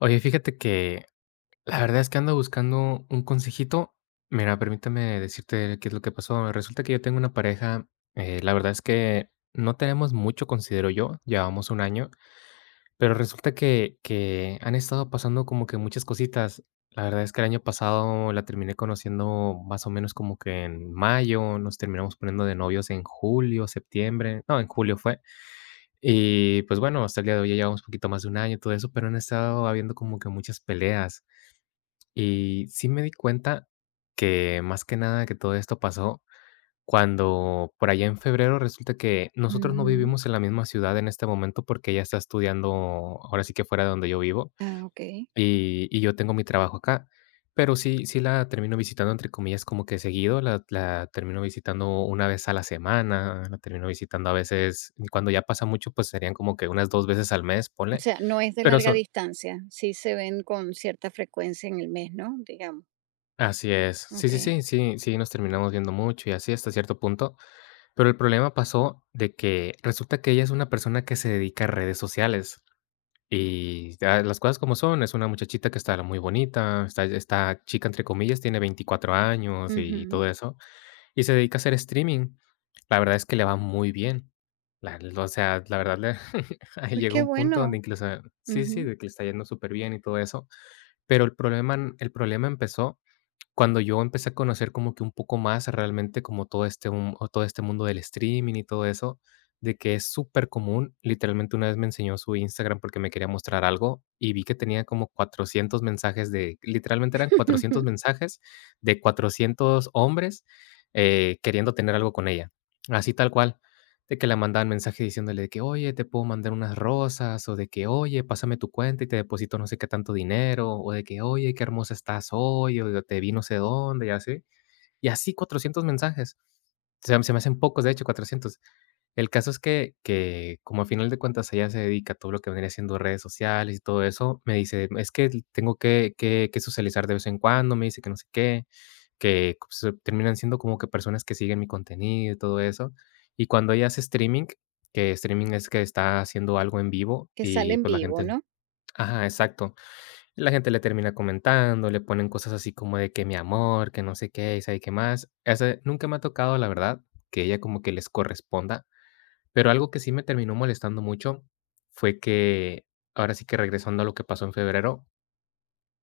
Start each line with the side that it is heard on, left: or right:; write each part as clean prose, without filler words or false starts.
left: Oye, fíjate que la verdad es que ando buscando un consejito. Mira, permítame decirte qué es lo que pasó. Resulta que yo tengo una pareja, la verdad es que no tenemos mucho, considero yo, llevamos un año, pero resulta que han estado pasando como que muchas cositas. La verdad es que el año pasado la terminé conociendo más o menos como que en mayo, nos terminamos poniendo de novios en julio, septiembre, no, en julio fue. Y pues bueno, hasta el día de hoy ya llevamos un poquito más de un año, todo eso, pero han estado habiendo como que muchas peleas. Y sí me di cuenta que, más que nada, que todo esto pasó cuando por allá en febrero resulta que nosotros no
right: Ujú.
left: vivimos en la misma ciudad en este momento, porque ella está estudiando ahora sí que fuera de donde yo vivo,
right: Ah, okey.
left: y yo tengo mi trabajo acá. Pero sí la termino visitando, entre comillas, como que seguido, la termino visitando una vez a la semana, la termino visitando a veces, y cuando ya pasa mucho, pues serían como que unas 2 veces al mes,
right: O
left: ponle,
right: sea, no es de
left: pero
right: larga
left: son
right: distancia, sí se ven con cierta frecuencia en el mes, ¿no? Digamos,
left: así es. Sí, sí,
right: okey.
left: sí, sí, sí, nos terminamos viendo mucho y así hasta cierto punto, pero el problema pasó de que resulta que ella es una persona que se dedica a redes sociales y ya las cosas como son, es una muchachita que está muy bonita, está chica entre comillas, tiene 24 años y
right: Ujú.
left: todo eso, y se dedica a hacer streaming. La verdad es que le va muy bien. La O sea, la verdad le ahí
right: Pues
left: llegó
right: qué
left: un punto donde
right: bueno.
left: incluso sí, sí,
right: Ujú.
left: de que le está yendo súper bien y todo eso, pero el problema empezó cuando yo empecé a conocer como que un poco más realmente como todo este o todo este mundo del streaming y todo eso, de que es súper común. Literalmente una vez me enseñó su Instagram porque me quería mostrar algo y vi que tenía como 400 mensajes de, literalmente eran 400 mensajes de 400 hombres queriendo tener algo con ella. Así tal cual de que le mandaban mensaje diciéndole de que: "Oye, te puedo mandar unas rosas", o de que: "Oye, pásame tu cuenta y te deposito no sé qué tanto dinero", o de que: "Oye, qué hermosa estás hoy", o de: "Te vi no sé dónde", y así. Y así 400 mensajes. Se me hacen pocos, de hecho, 400. El caso es que, como a final de cuentas ella se dedica a todo lo que vendría siendo redes sociales y todo eso, me dice, es que tengo que socializar de vez en cuando, me dice que no sé qué, que pues, terminan siendo como que personas que siguen mi contenido y todo eso. Y cuando ella hace streaming, que streaming es que está haciendo algo en vivo
right: Que
left: y
right: salen
left: pues la
right: vivo,
left: gente,
right: ¿no?
left: ajá, exacto. La gente le termina comentando, le ponen cosas así como de que mi amor, que no sé qué, y sabe qué más. Ese nunca me ha tocado, la verdad, que ella como que les corresponda, pero algo que sí me terminó molestando mucho fue que, ahora sí que regresando a lo que pasó en febrero,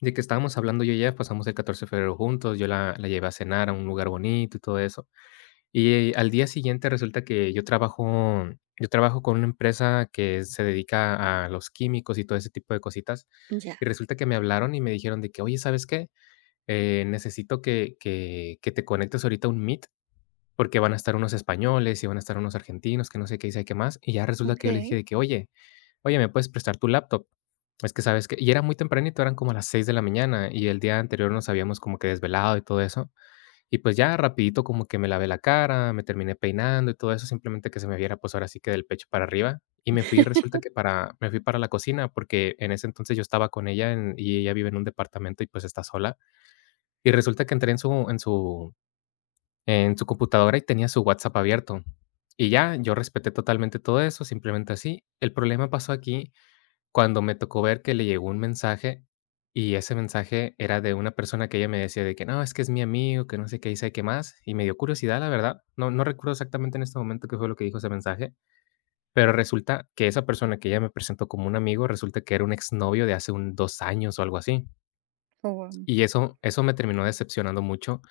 left: de que estábamos hablando yo y ella, pasamos el 14 de febrero juntos, yo la llevé a cenar a un lugar bonito y todo eso. Y al día siguiente resulta que yo trabajo con una empresa que se dedica a los químicos y todo ese tipo de cositas,
right: Ya,
left: y resulta que me hablaron y me dijeron de que: "Oye, ¿sabes qué? Necesito que te conectes ahorita a un meet, porque van a estar unos españoles y van a estar unos argentinos, que no sé qué y sabe qué más". Y ya resulta que yo le dije
right: okey.
left: de que: "Oye, ¿me puedes prestar tu laptop? Es que, ¿sabes que Y era muy tempranito, eran como las 6 de la mañana, y el día anterior nos habíamos como que desvelado y todo eso. Y pues ya rapidito como que me lavé la cara, me terminé peinando y todo eso, simplemente que se me viera, pues, ahora sí que del pecho para arriba. Y me fui, resulta que para me fui para la cocina, porque en ese entonces yo estaba con ella en y ella vive en un departamento y, pues, está sola. Y resulta que entré en su computadora y tenía su WhatsApp abierto. Y ya, yo respeté totalmente todo eso, simplemente así. El problema pasó aquí cuando me tocó ver que le llegó un mensaje, y ese mensaje era de una persona que ella me decía de que: "No, es que es mi amigo, que no sé qué y qué más", y me dio curiosidad, la verdad. No recuerdo exactamente en este momento qué fue lo que dijo ese mensaje, pero resulta que esa persona que ella me presentó como un amigo, resulta que era un exnovio de hace un 2 años o algo así.
right: Oh, wao.
left: Y eso me terminó decepcionando mucho,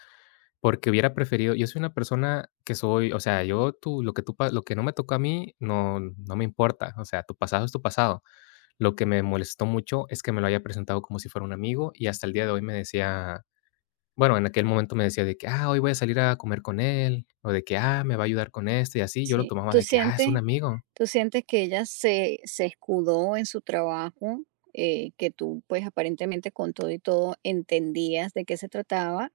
left: porque hubiera preferido yo soy una persona que soy o sea, yo tú lo que tú pa lo que no me tocó a mí, no me importa, o sea, tu pasado es tu pasado. Lo que me molestó mucho es que me lo haya presentado como si fuera un amigo, y hasta el día de hoy me decía, bueno, en aquel momento me decía de que: "Ah, hoy voy a salir a comer con él", o de que: "Ah, me va a ayudar con esto", y así, yo lo
right: Sí,
left: tomaba
right: ¿tú
left: de que: "Ah, es
right: sientes
left: un amigo".
right: tú sientes que ella se escudó en su trabajo, que tú, pues, aparentemente con todo y todo entendías de qué se trataba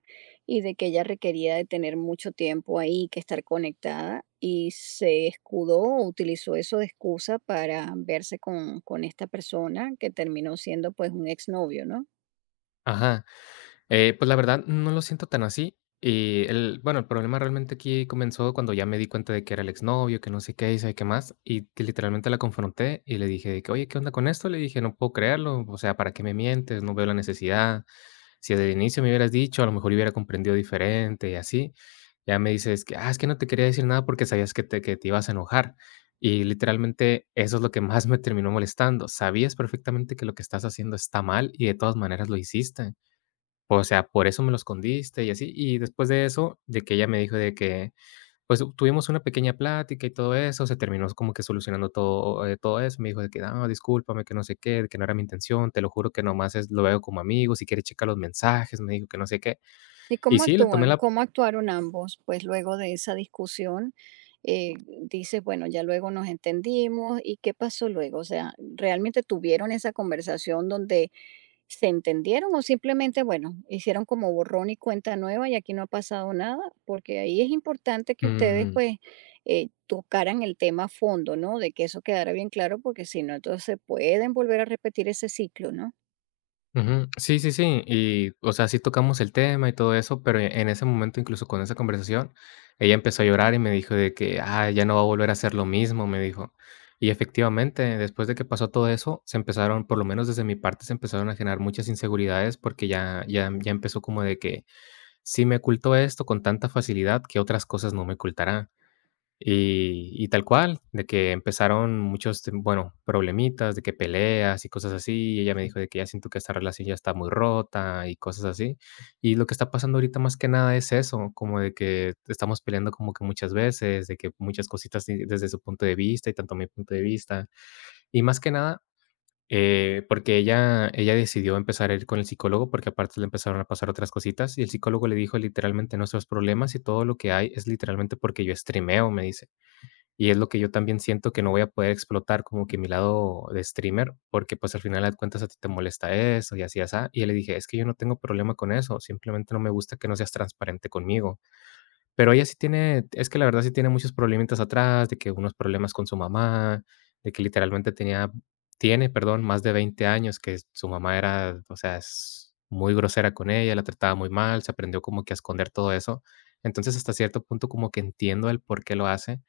right: y de que ella requería de tener mucho tiempo ahí, que estar conectada, y se escudó o utilizó eso de excusa para verse con esta persona que terminó siendo, pues, un exnovio, ¿no?
left: Ajá. Pues, la verdad, no lo siento tan así. Y el bueno, el problema realmente aquí comenzó cuando ya me di cuenta de que era el exnovio, que no sé qué, y sabe qué más, y que literalmente la confronté y le dije de que: "Oye, ¿qué onda con esto?". Le dije: "No puedo creerlo, o sea, ¿para qué me mientes? No veo la necesidad. Si desde el inicio me hubieras dicho, a lo mejor hubiera comprendido diferente", y así. Ya me dices que, ah, es que no te quería decir nada porque sabías que te ibas a enojar". Y literalmente eso es lo que más me terminó molestando. Sabías perfectamente que lo que estás haciendo está mal y de todas maneras lo hiciste. O sea, por eso me lo escondiste y así. Y después de eso, de que ella me dijo de que, pues, tuvimos una pequeña plática y todo eso, se terminó como que solucionando todo, todo eso. Me dijo de que, no, discúlpame, que no sé qué, que no era mi intención, te lo juro que nomás es, lo veo como amigo, si quieres checar los mensajes, me dijo que no sé qué.
right: ¿Y
left: Y
right: cómo
left: sí, le tomé
right: actúan?
left: la.
right: ¿Cómo actuaron ambos? Pues luego de esa discusión, eh, dices, bueno, ya luego nos entendimos. ¿Y qué pasó luego? O sea, ¿realmente tuvieron esa conversación donde se entendieron o simplemente, bueno, hicieron como borrón y cuenta nueva y aquí no ha pasado nada? Porque ahí es importante que ustedes
left: Mm,
right: pues tocaran el tema a fondo, ¿no? De que eso quedara bien claro porque si no, entonces pueden volver a repetir ese ciclo, ¿no?
left: ujú. Sí, sí, sí. Y, o sea, sí tocamos el tema y todo eso, pero en ese momento, incluso con esa conversación, ella empezó a llorar y me dijo de que, ah, ya no va a volver a hacer lo mismo, me dijo. Y efectivamente, después de que pasó todo eso, se empezaron, por lo menos desde mi parte, se empezaron a generar muchas inseguridades porque ya, empezó como de que sí me ocultó esto con tanta facilidad que otras cosas no me ocultará. Y tal cual, de que empezaron muchos, tem bueno, problemitas, de que peleas y cosas así, y ella me dijo de que: "Ya siento que esta relación ya está muy rota", y cosas así. Y lo que está pasando ahorita más que nada es eso, como de que estamos peleando como que muchas veces, de que muchas cositas de desde su punto de vista y tanto mi punto de vista. Y más que nada, porque ella decidió empezar a ir con el psicólogo, porque aparte le empezaron a pasar otras cositas, y el psicólogo le dijo literalmente: "Nuestros problemas y todo lo que hay es literalmente porque yo streameo", me dice. Y es lo que yo también siento que no voy a poder explotar como que mi lado de streamer, porque, pues, al final de cuentas a ti te molesta eso y así, así. Y yo le dije: "Es que yo no tengo problema con eso, simplemente no me gusta que no seas transparente conmigo". Pero ella sí tiene es que la verdad sí tiene muchos problemitas atrás, de que unos problemas con su mamá, de que literalmente tenía tiene, perdón, más de 20 años, que su mamá era, o sea, es muy grosera con ella, la trataba muy mal, se aprendió como que a esconder todo eso. Entonces, hasta cierto punto como que entiendo el por qué lo hace,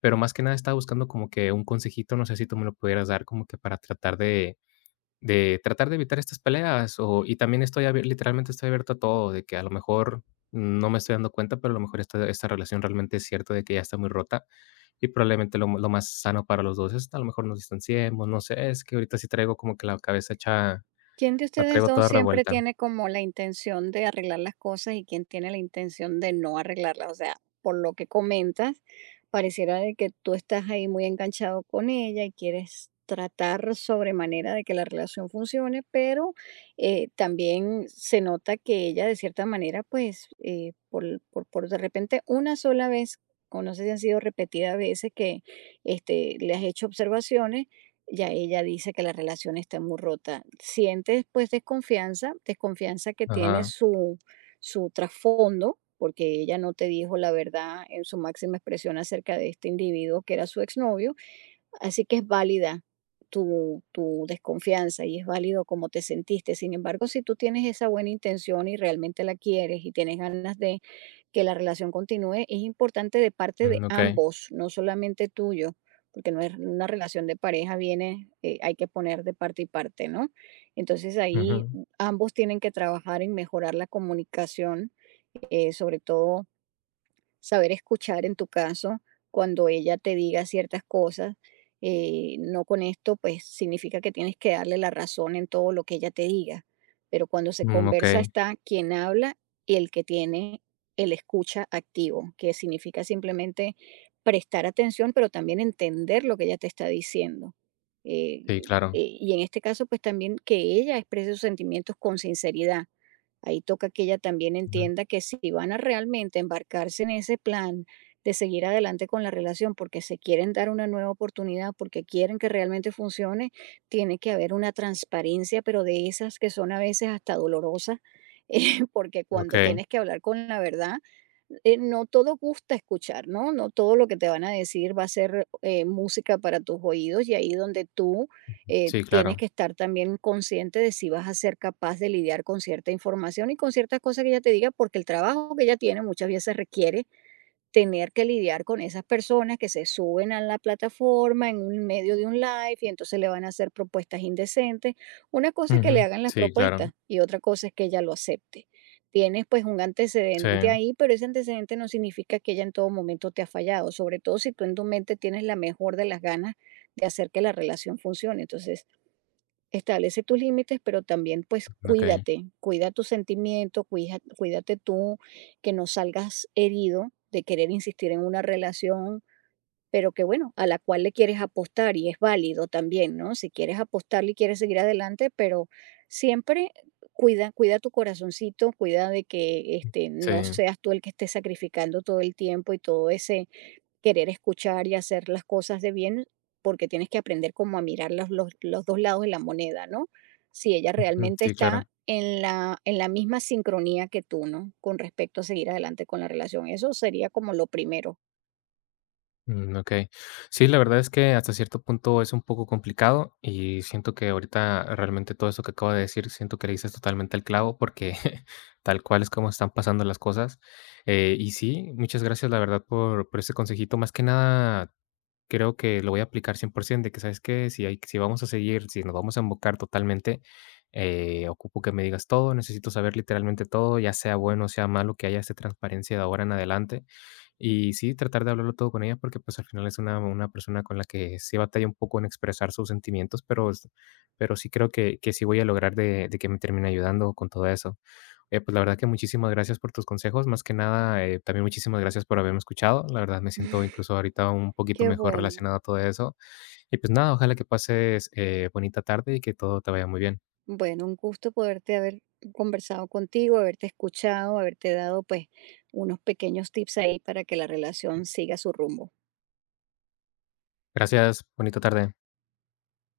left: pero más que nada estaba buscando como que un consejito, no sé si tú me lo pudieras dar como que para tratar de tratar de evitar estas peleas, o y también estoy abier literalmente estoy abierto a todo, de que a lo mejor no me estoy dando cuenta, pero a lo mejor esta relación realmente es cierto de que ya está muy rota, y probablemente lo más sano para los 2 es a lo mejor nos distanciemos, no sé, es que ahorita sí traigo como que la cabeza hecha
right: ¿Quién de
left: la
right: ustedes
left: traigo
right: dos
left: toda
right: siempre
left: revuelta.
right: tiene como la intención de arreglar las cosas y quién tiene la intención de no arreglarlas? O sea, por lo que comentas, pareciera de que tú estás ahí muy enganchado con ella y quieres tratar sobre manera de que la relación funcione, pero también se nota que ella de cierta manera, pues, por de repente una sola vez, o no sé si han sido repetidas veces que le has hecho observaciones, ya ella dice que la relación está muy rota. Sientes, pues, desconfianza, desconfianza que tiene
left: Ajá,
right: su trasfondo, porque ella no te dijo la verdad en su máxima expresión acerca de este individuo que era su exnovio. Así que es válida tu desconfianza y es válido cómo te sentiste. Sin embargo, si tú tienes esa buena intención y realmente la quieres y tienes ganas de que la relación continúe, es importante de parte de
left: mm, okey,
right: ambos, no solamente tuyo, porque no es una relación de pareja, viene, hay que poner de parte y parte, ¿no? Entonces ahí
left: ujú,
right: ambos tienen que trabajar en mejorar la comunicación, sobre todo saber escuchar en tu caso cuando ella te diga ciertas cosas. No con esto, pues significa que tienes que darle la razón en todo lo que ella te diga. Pero cuando se
left: mm,
right: conversa
left: okey,
right: está quien habla y el que tiene el escucha activo, que significa simplemente prestar atención, pero también entender lo que ella te está diciendo.
left: sí, claro,
right: Y en este caso, pues también que ella exprese sus sentimientos con sinceridad. Ahí toca que ella también
left: ujú,
right: entienda que si van a realmente embarcarse en ese plan de seguir adelante con la relación porque se quieren dar una nueva oportunidad, porque quieren que realmente funcione, tiene que haber una transparencia, pero de esas que son a veces hasta dolorosas. Porque cuando
left: okey,
right: tienes que hablar con la verdad, no todo gusta escuchar, ¿no? No todo lo que te van a decir va a ser música para tus oídos y ahí donde tú
left: sí,
right: tienes
left: claro,
right: que estar también consciente de si vas a ser capaz de lidiar con cierta información y con ciertas cosas que ella te diga, porque el trabajo que ella tiene muchas veces requiere tener que lidiar con esas personas que se suben a la plataforma en un medio de un live y entonces le van a hacer propuestas indecentes. Una cosa es que le
left: ujú,
right: hagan las
left: sí, claro.
right: propuestas y otra cosa es que ella lo acepte. Tienes pues un
left: Sí,
right: antecedente ahí, pero ese antecedente no significa que ella en todo momento te ha fallado, sobre todo si tú en tu mente tienes la mejor de las ganas de hacer que la relación funcione. Entonces, establece tus límites, pero también pues
left: okey.
right: cuídate, cuida tus sentimientos, cuida cuídate tú, que no salgas herido de querer insistir en una relación, pero que bueno, a la cual le quieres apostar y es válido también, ¿no? Si quieres apostarle y quieres seguir adelante, pero siempre cuida, cuida tu corazoncito, cuida de que no
left: Sí,
right: seas tú el que esté sacrificando todo el tiempo y todo ese querer escuchar y hacer las cosas de bien, porque tienes que aprender como a mirar los dos lados de la moneda, ¿no? Si ella
left: mm,
right: realmente
left: sí,
right: está
left: claro.
right: en la misma sincronía que tú, ¿no? Con respecto a seguir adelante con la relación. Eso sería como lo primero.
left: Mm, okey. Sí, la verdad es que hasta cierto punto es un poco complicado y siento que ahorita realmente todo eso que acabo de decir, siento que le dices totalmente al clavo porque tal cual es como están pasando las cosas. Y sí, muchas gracias, la verdad, por ese consejito. Más que nada. Creo que lo voy a aplicar 100%. De que, ¿sabes que Si hay si vamos a seguir, si nos vamos a embocar totalmente. Ocupo que me digas todo, necesito saber literalmente todo, ya sea bueno, sea malo, que haya esa transparencia de ahora en adelante. Y sí, tratar de hablarlo todo con ella, porque pues al final es una persona con la que sí batalla un poco en expresar sus sentimientos, pero sí creo que sí voy a lograr de que me termine ayudando con todo eso. Pues la verdad que muchísimas gracias por tus consejos, más que nada, también muchísimas gracias por haberme escuchado. La verdad me siento incluso ahorita un poquito
right: Qué
left: mejor
right: bueno.
left: relacionado a todo eso. Y pues nada, ojalá que pases bonita tarde y que todo te vaya muy bien.
right: Bueno, un gusto poderte haber conversado contigo, haberte escuchado, haberte dado pues unos pequeños tips ahí para que la relación siga su rumbo.
left: Gracias, bonita tarde.